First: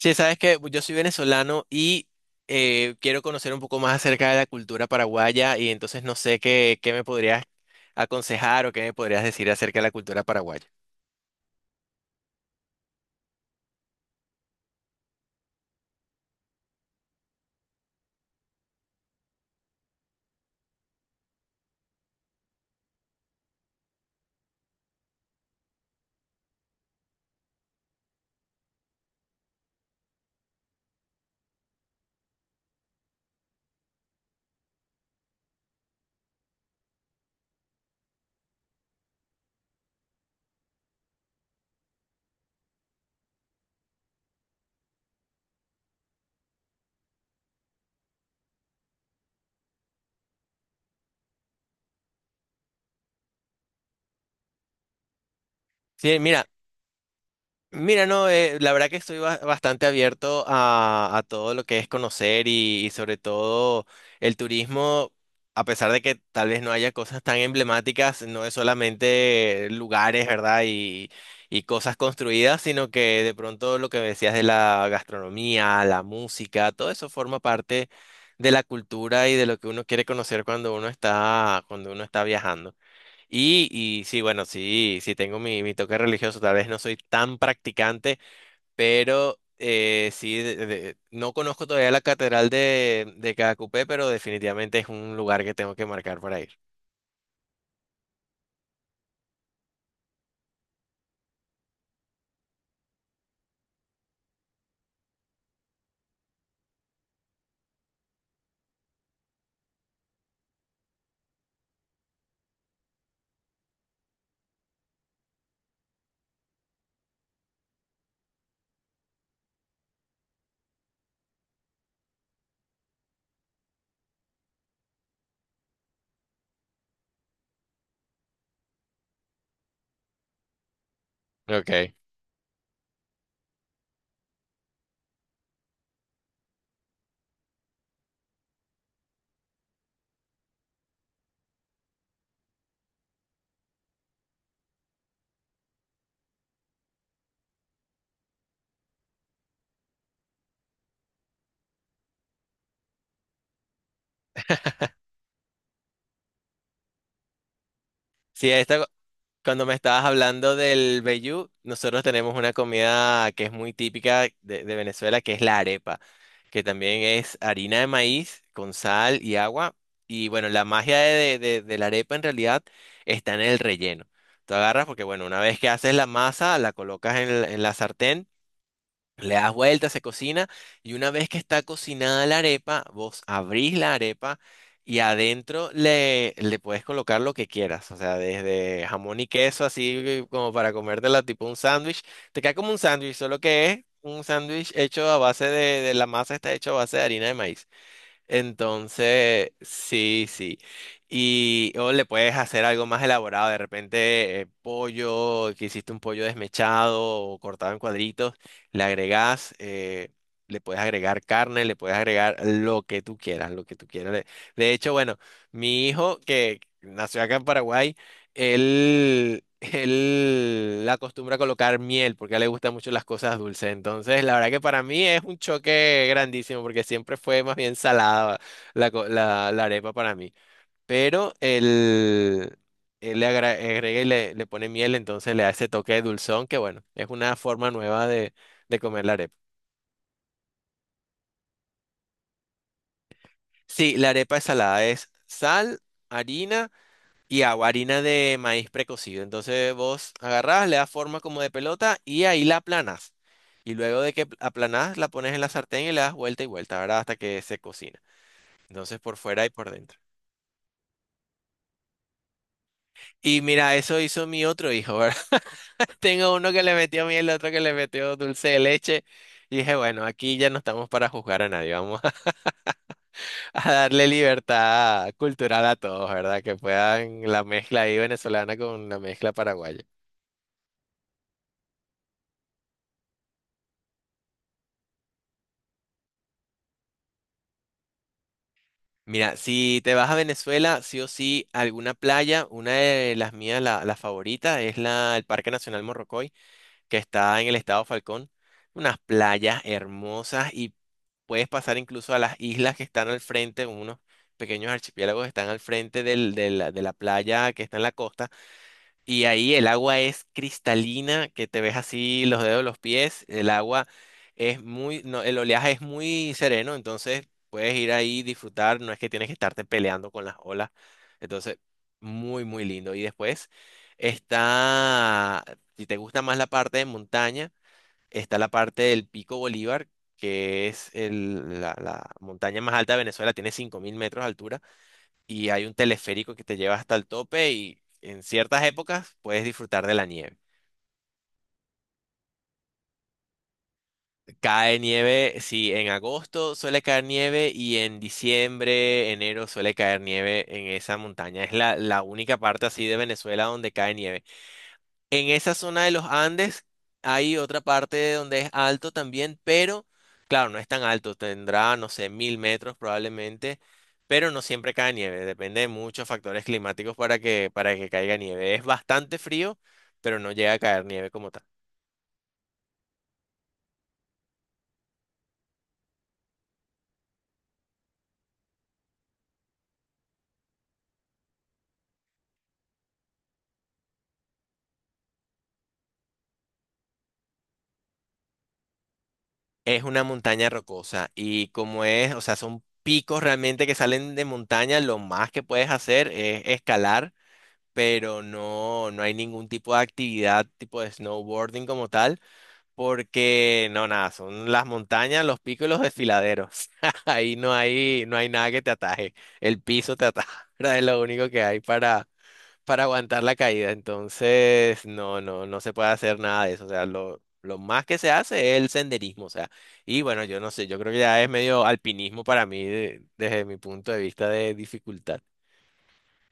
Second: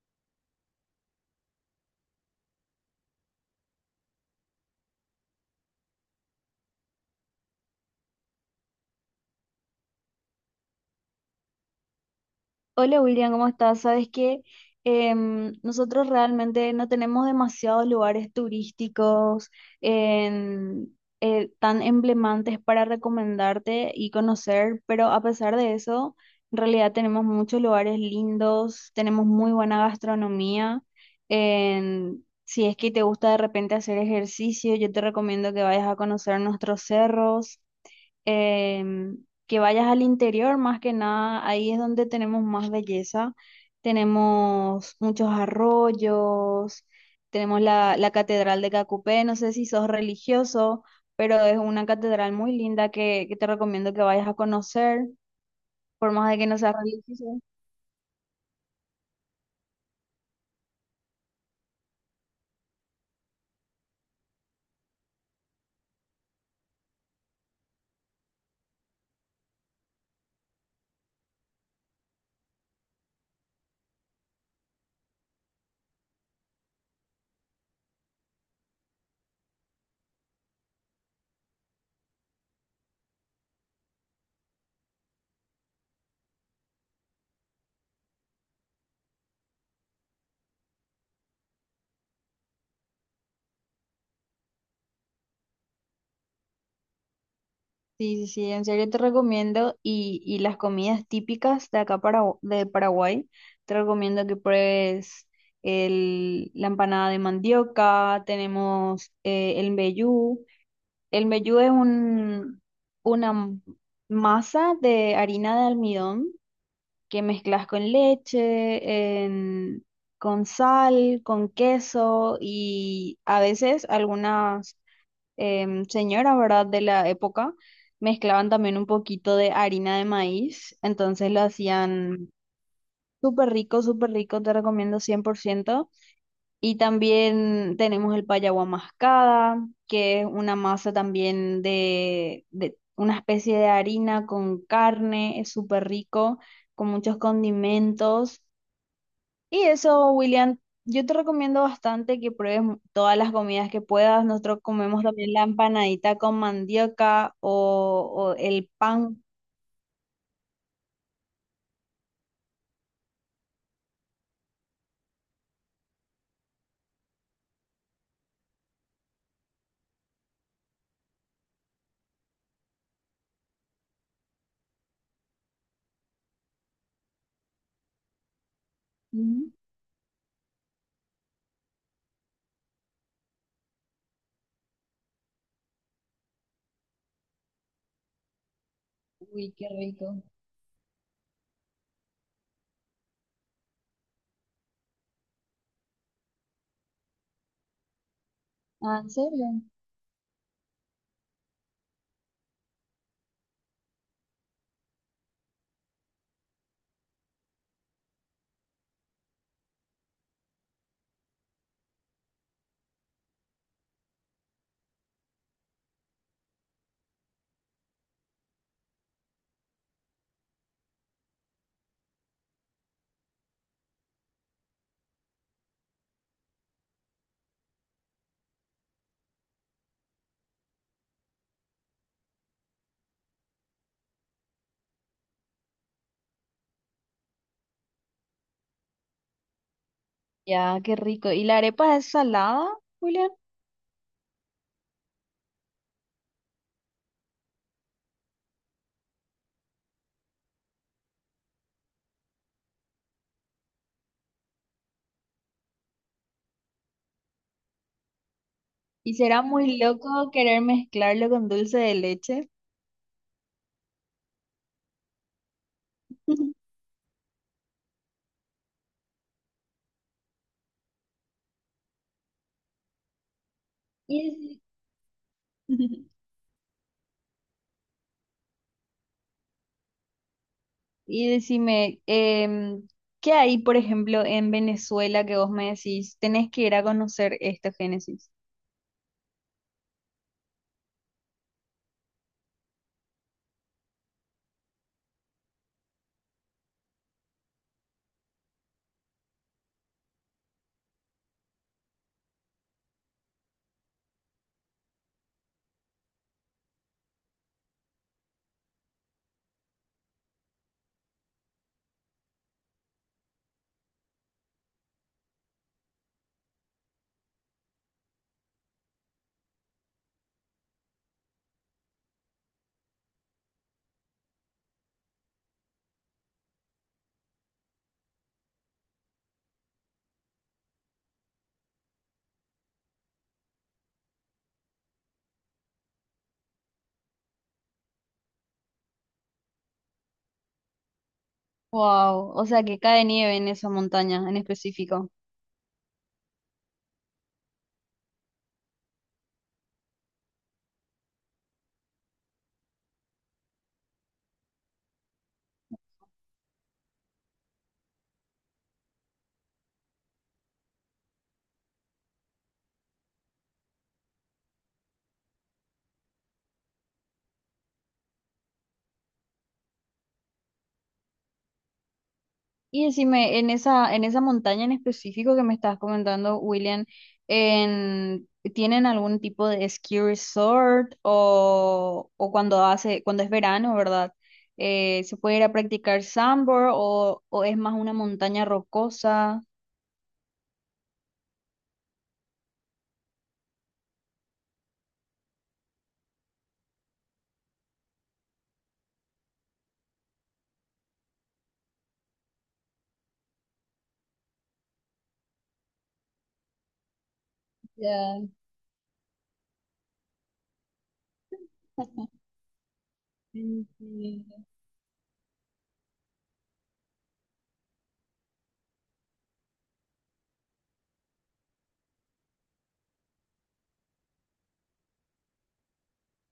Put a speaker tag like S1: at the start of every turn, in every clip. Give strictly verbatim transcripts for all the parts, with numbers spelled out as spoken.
S1: Sí, sabes que yo soy venezolano y eh, quiero conocer un poco más acerca de la cultura paraguaya y entonces no sé qué, qué me podrías aconsejar o qué me podrías decir acerca de la cultura paraguaya.
S2: Hola William, ¿cómo estás? Sabes que em, nosotros realmente no tenemos demasiados lugares turísticos en- eh, tan emblemantes para recomendarte y conocer, pero a pesar de eso, en realidad tenemos muchos lugares lindos, tenemos muy buena gastronomía. En- si es que te gusta de repente hacer ejercicio, yo te recomiendo que vayas a conocer nuestros cerros, em, que vayas al interior, más que nada, ahí es donde tenemos más belleza. Tenemos muchos arroyos, tenemos la, la Catedral de Cacupé, no sé si sos religioso, pero es una catedral muy linda que, que te recomiendo que vayas a conocer, por
S1: Sí,
S2: más de
S1: mira.
S2: que no seas religioso.
S1: Mira, no, eh, la verdad que estoy ba- bastante abierto a, a todo lo que es conocer y, y sobre todo el turismo. A pesar de que tal vez no haya cosas tan emblemáticas, no es solamente lugares, ¿verdad? Y, y cosas construidas, sino que de pronto lo que decías de la gastronomía, la música, todo eso forma parte de la cultura y de lo que uno quiere conocer cuando uno está, cuando uno está viajando. Y, y sí, bueno, sí, sí tengo mi, mi toque religioso, tal vez no soy tan practicante, pero eh, sí, de- de- no conozco todavía la catedral de, de Cacupé, pero definitivamente es un lugar que tengo que marcar para ir.
S2: Sí, sí, sí, en serio te recomiendo, y, y las comidas típicas de acá, para, de Paraguay, te recomiendo que pruebes el, la empanada de mandioca, tenemos eh, el mbejú. El mbejú es un, una m- masa de harina de almidón que mezclas con leche, en- con sal, con queso y a veces algunas em, señora, ¿verdad? De la época, mezclaban también un poquito de harina de maíz, entonces lo
S1: Ok.
S2: hacían súper rico, súper rico, te recomiendo cien por ciento. Y también tenemos el payaguá mascada, que es una masa también de, de una especie de harina con carne, es súper rico, con muchos condimentos. Y eso, William, yo te recomiendo bastante que pruebes mu- todas las comidas que puedas. Nosotros comemos también la empanadita con mandioca o, o
S1: Sí,
S2: el
S1: esta.
S2: pan.
S1: Cuando me estabas hablando del vellú, nosotros tenemos una comida que es muy típica de, de Venezuela, que es la arepa, que también es harina de maíz con sal y agua. Y bueno, la magia de, de- de la arepa en realidad está en el relleno. Tú agarras porque, bueno, una vez que haces la masa, la colocas en, el- en la sartén, le
S2: Ujú.
S1: das vuelta, se cocina, y una vez que está cocinada la arepa, vos abrís la arepa y adentro le, le puedes colocar lo que quieras. O sea, desde jamón y
S2: Uy,
S1: queso,
S2: qué rico.
S1: así como para comértela tipo un sándwich. Te queda como un sándwich, solo que es un sándwich hecho a base de, de la masa está hecha a base de harina de maíz.
S2: Ah, ¿en serio?
S1: Entonces, sí, sí. Y o le puedes hacer algo más elaborado, de repente eh, pollo, que hiciste un pollo desmechado o cortado en cuadritos, le agregas, eh, le puedes agregar carne, le puedes agregar lo que tú quieras, lo que tú quieras. De de hecho, bueno, mi hijo que nació acá en Paraguay, él, él acostumbra a colocar miel porque a él le gustan mucho las cosas dulces. Entonces, la verdad que para mí es un choque grandísimo porque siempre fue más bien salada la, co- la, la arepa para mí. Pero él, él le agra- agrega y le, le pone miel, entonces le da ese toque de dulzón que, bueno, es una forma nueva de, de comer la arepa.
S2: Ya, qué rico. ¿Y la arepa es salada, William?
S1: Sí, la arepa es salada, es sal, harina. Y hago harina de maíz precocido. Entonces vos agarrás, le das forma como de pelota y ahí la aplanas. Y luego de que aplanás, la pones en la sartén y le das vuelta y vuelta, ¿verdad? Hasta que se cocina. Entonces
S2: ¿Y
S1: por
S2: será
S1: fuera y por
S2: muy
S1: dentro.
S2: loco querer mezclarlo con dulce de leche?
S1: Y mira, eso hizo mi otro hijo, ¿verdad? Tengo uno que le metió miel, el otro que le metió dulce de leche. Y dije, bueno, aquí ya no estamos para juzgar a nadie, vamos a, a darle
S2: Y
S1: libertad cultural a
S2: deci-
S1: todos, ¿verdad? Que puedan la mezcla ahí venezolana con la mezcla paraguaya.
S2: y decime, em, ¿qué hay, por ejemplo, en Venezuela que vos me decís, tenés que ir a conocer esto, Génesis?
S1: Mira, si te vas a Venezuela, sí o sí, alguna playa, una de las mías, la, la favorita, es la, el Parque Nacional Morrocoy, que está en el estado Falcón. Unas playas hermosas y puedes pasar incluso a las islas que están al frente, unos pequeños archipiélagos que están al frente del- de la, de la playa que está en la costa. Y ahí el agua es cristalina, que te ves así los dedos de los pies. El agua es muy, no, el oleaje es muy sereno, entonces puedes ir ahí disfrutar, no es que tienes que estarte peleando con las olas. Entonces, muy, muy lindo. Y después está, si te gusta más la parte de montaña, está la parte del Pico Bolívar, que es el- la, la montaña más alta de Venezuela, tiene cinco mil metros de altura y hay un teleférico que te lleva hasta el tope y en ciertas épocas puedes disfrutar de la nieve.
S2: Wow, o sea que cae nieve en esa montaña en
S1: Cae
S2: específico.
S1: nieve, sí, en agosto suele caer nieve y en diciembre, enero suele caer nieve en esa montaña. Es la, la única parte así de Venezuela donde cae nieve. En esa zona de los Andes hay otra parte donde es alto también, pero claro, no es tan alto, tendrá, no sé, mil metros probablemente, pero no siempre cae nieve, depende de muchos factores climáticos para que, para que caiga nieve. Es bastante frío, pero no llega a caer nieve como tal.
S2: Y decime, en esa, en esa montaña en específico que me estás comentando, William, en, ¿tienen algún tipo de ski resort o, o cuando hace, cuando es verano, ¿verdad? Eh, ¿se puede ir a practicar sandboard o, o es más una montaña rocosa?
S1: Es una montaña rocosa y como es, o sea, son picos realmente que salen de montaña, lo más que puedes hacer es escalar, pero no, no hay ningún tipo de actividad tipo de snowboarding como tal. Porque no, nada, son las montañas, los picos y los desfiladeros. Ahí no hay, no
S2: Ya,
S1: hay nada que te ataje. El piso te ataja, ¿verdad? Es lo único que hay para, para aguantar la
S2: sí,
S1: caída.
S2: sí.
S1: Entonces, no, no, no se puede hacer nada de eso. O sea, lo, lo más que se hace es el senderismo. O sea, y bueno, yo no sé, yo creo que ya es medio alpinismo para mí de- desde mi punto de vista de dificultad.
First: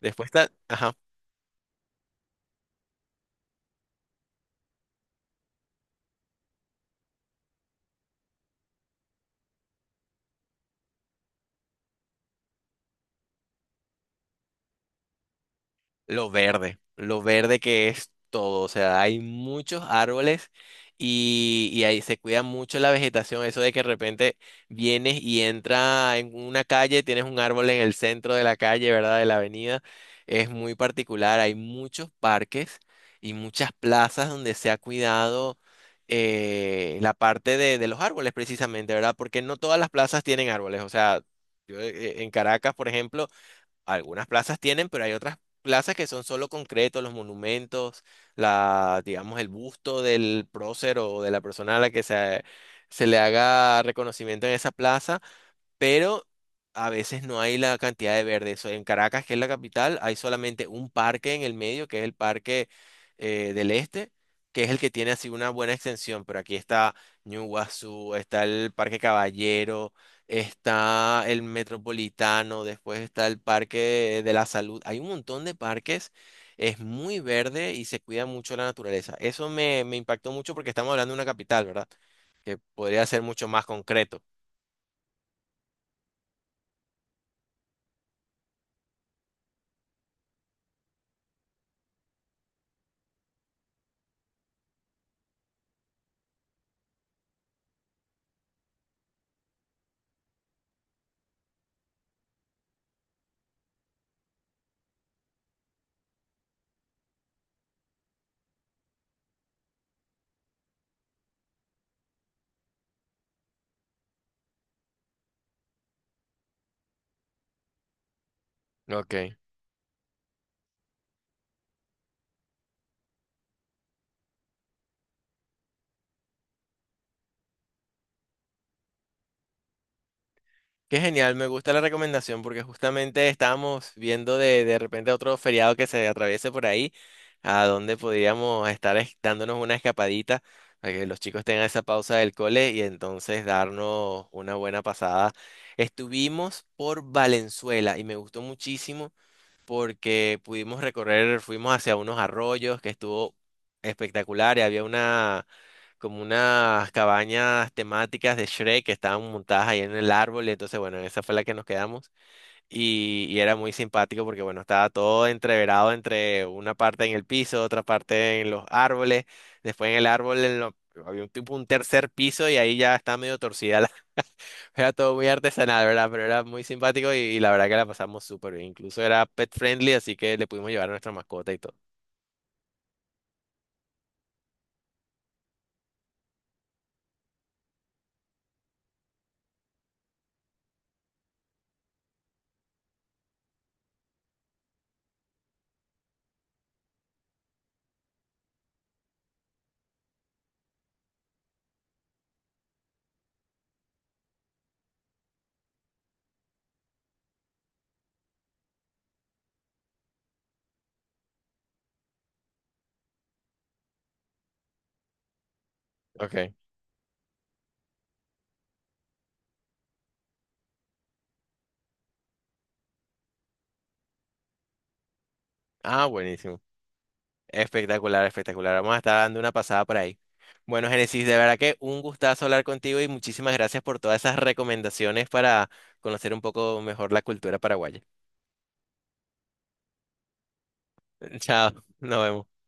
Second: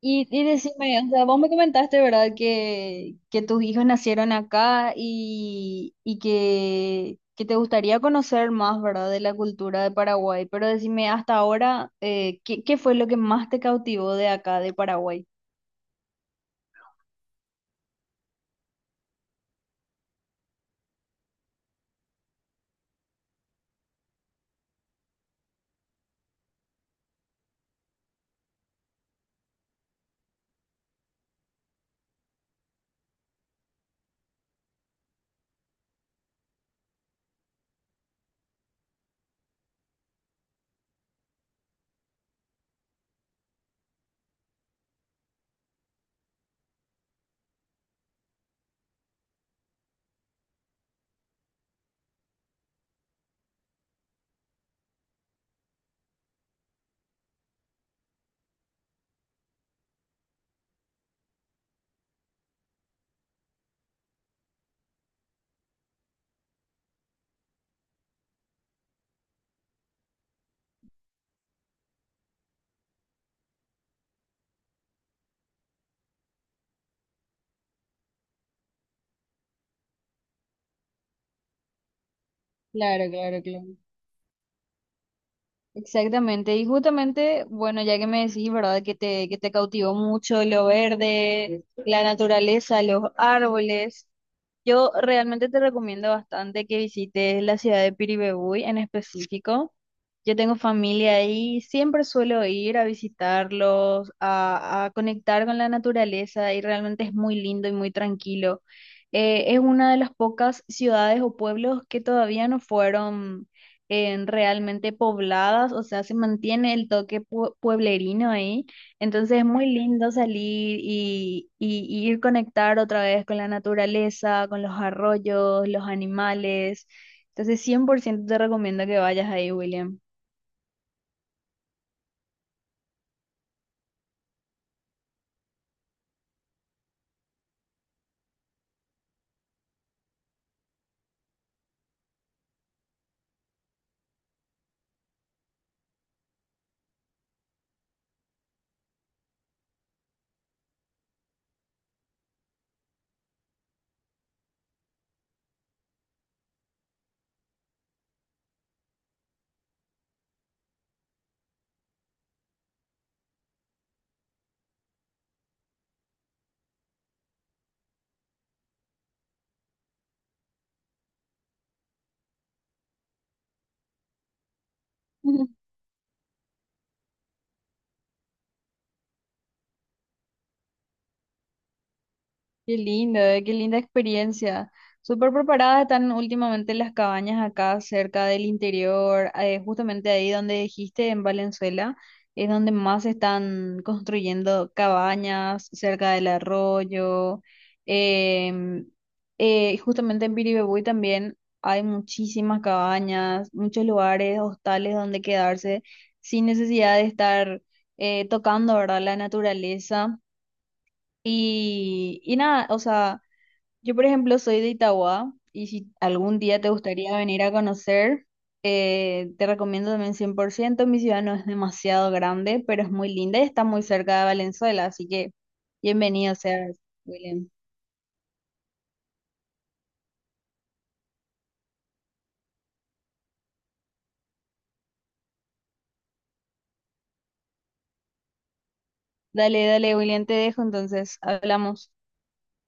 S1: Después
S2: Y, y
S1: está, ajá.
S2: decime, o sea, vos me comentaste, ¿verdad? Que, que tus hijos nacieron acá y, y que, que te gustaría conocer más, ¿verdad? De la cultura de Paraguay. Pero decime, hasta ahora, eh, ¿qué, qué fue lo que más te cautivó de acá, de Paraguay?
S1: Lo verde, lo verde que es todo, o sea, hay muchos árboles y, y ahí se cuida mucho la vegetación, eso de que de repente vienes y entra en una calle, tienes un árbol en el centro de la calle, ¿verdad? De la avenida, es muy particular, hay muchos parques y muchas plazas donde se ha cuidado eh, la parte de, de los árboles precisamente, ¿verdad? Porque no todas las plazas tienen árboles, o sea, yo eh, en Caracas, por ejemplo, algunas plazas tienen, pero hay otras plazas que son solo concretos, los monumentos, la, digamos, el busto del prócer o de la persona a la que se, se le haga reconocimiento en esa plaza, pero a veces no hay la cantidad de verde. Eso, en Caracas, que es la capital, hay solamente un parque en el medio, que es el Parque eh, del Este, que es el que tiene así una buena extensión, pero aquí está Ñuguazú, está el Parque Caballero, está el Metropolitano, después está el Parque de la Salud. Hay un montón de parques. Es muy verde y se cuida mucho la naturaleza. Eso me, me impactó mucho porque estamos hablando de una capital, ¿verdad? Que podría
S2: Claro,
S1: ser
S2: claro,
S1: mucho más
S2: claro.
S1: concreto.
S2: Exactamente, y justamente, bueno, ya que me decís, ¿verdad? Que te, que te cautivó mucho lo verde, la naturaleza, los árboles. Yo realmente te recomiendo bastante que visites la ciudad de Piribebuy en específico. Yo tengo familia ahí, siempre suelo ir a visitarlos, a, a conectar con la naturaleza y realmente es muy lindo y muy tranquilo. Eh, es una de las pocas ciudades o pueblos que todavía no fueron en realmente pobladas, o sea, se mantiene el toque pue- pueblerino ahí.
S1: Ok.
S2: Entonces es muy lindo salir y, y- y ir conectar otra vez con la naturaleza, con los arroyos, los animales. Entonces cien por ciento te recomiendo que vayas ahí, William.
S1: Qué genial, me gusta la recomendación porque justamente estábamos viendo de, de repente otro feriado que se atraviese por ahí, a donde podríamos estar es- dándonos una escapadita para que los chicos tengan esa pausa del cole y entonces darnos una buena pasada. Estuvimos por Valenzuela y me gustó muchísimo porque pudimos recorrer, fuimos hacia unos arroyos que estuvo espectacular y había como unas cabañas temáticas de Shrek que estaban montadas ahí en el árbol, y entonces, bueno, esa fue la que nos quedamos y, y era muy simpático porque, bueno, estaba todo entreverado entre una parte en el piso, otra parte en los árboles, después en el árbol en lo- había un tipo un tercer piso y ahí ya está medio torcida, la- era todo muy artesanal, ¿verdad? Pero era muy simpático y, y la verdad que la pasamos súper bien, incluso era pet friendly, así que le pudimos llevar a nuestra mascota y todo.
S2: Qué lindo, eh, qué linda experiencia. Súper preparadas están últimamente las cabañas acá cerca del interior, eh, justamente ahí donde dijiste, en Valenzuela, es donde más se están construyendo cabañas cerca del arroyo. em, eh, Justamente en Piribebuy también hay muchísimas cabañas, muchos lugares, hostales donde quedarse sin necesidad de estar eh, tocando, ¿verdad? La naturaleza. Y, y nada, o sea... Yo, por ejemplo, soy de Itauguá y si algún
S1: Ok.
S2: día te gustaría venir a conocer, eh, te recomiendo también cien por ciento. Mi ciudad no es demasiado grande, pero es muy linda y está muy cerca de Valenzuela, así que
S1: Ah,
S2: bienvenido
S1: buenísimo.
S2: seas, William.
S1: Espectacular, espectacular. Vamos a estar dando una pasada por ahí. Bueno, Génesis, de verdad que un gustazo hablar contigo y muchísimas gracias por todas esas recomendaciones para conocer un poco mejor la cultura paraguaya.
S2: Dale, dale, William, te dejo, entonces
S1: Chao,
S2: hablamos.
S1: nos vemos.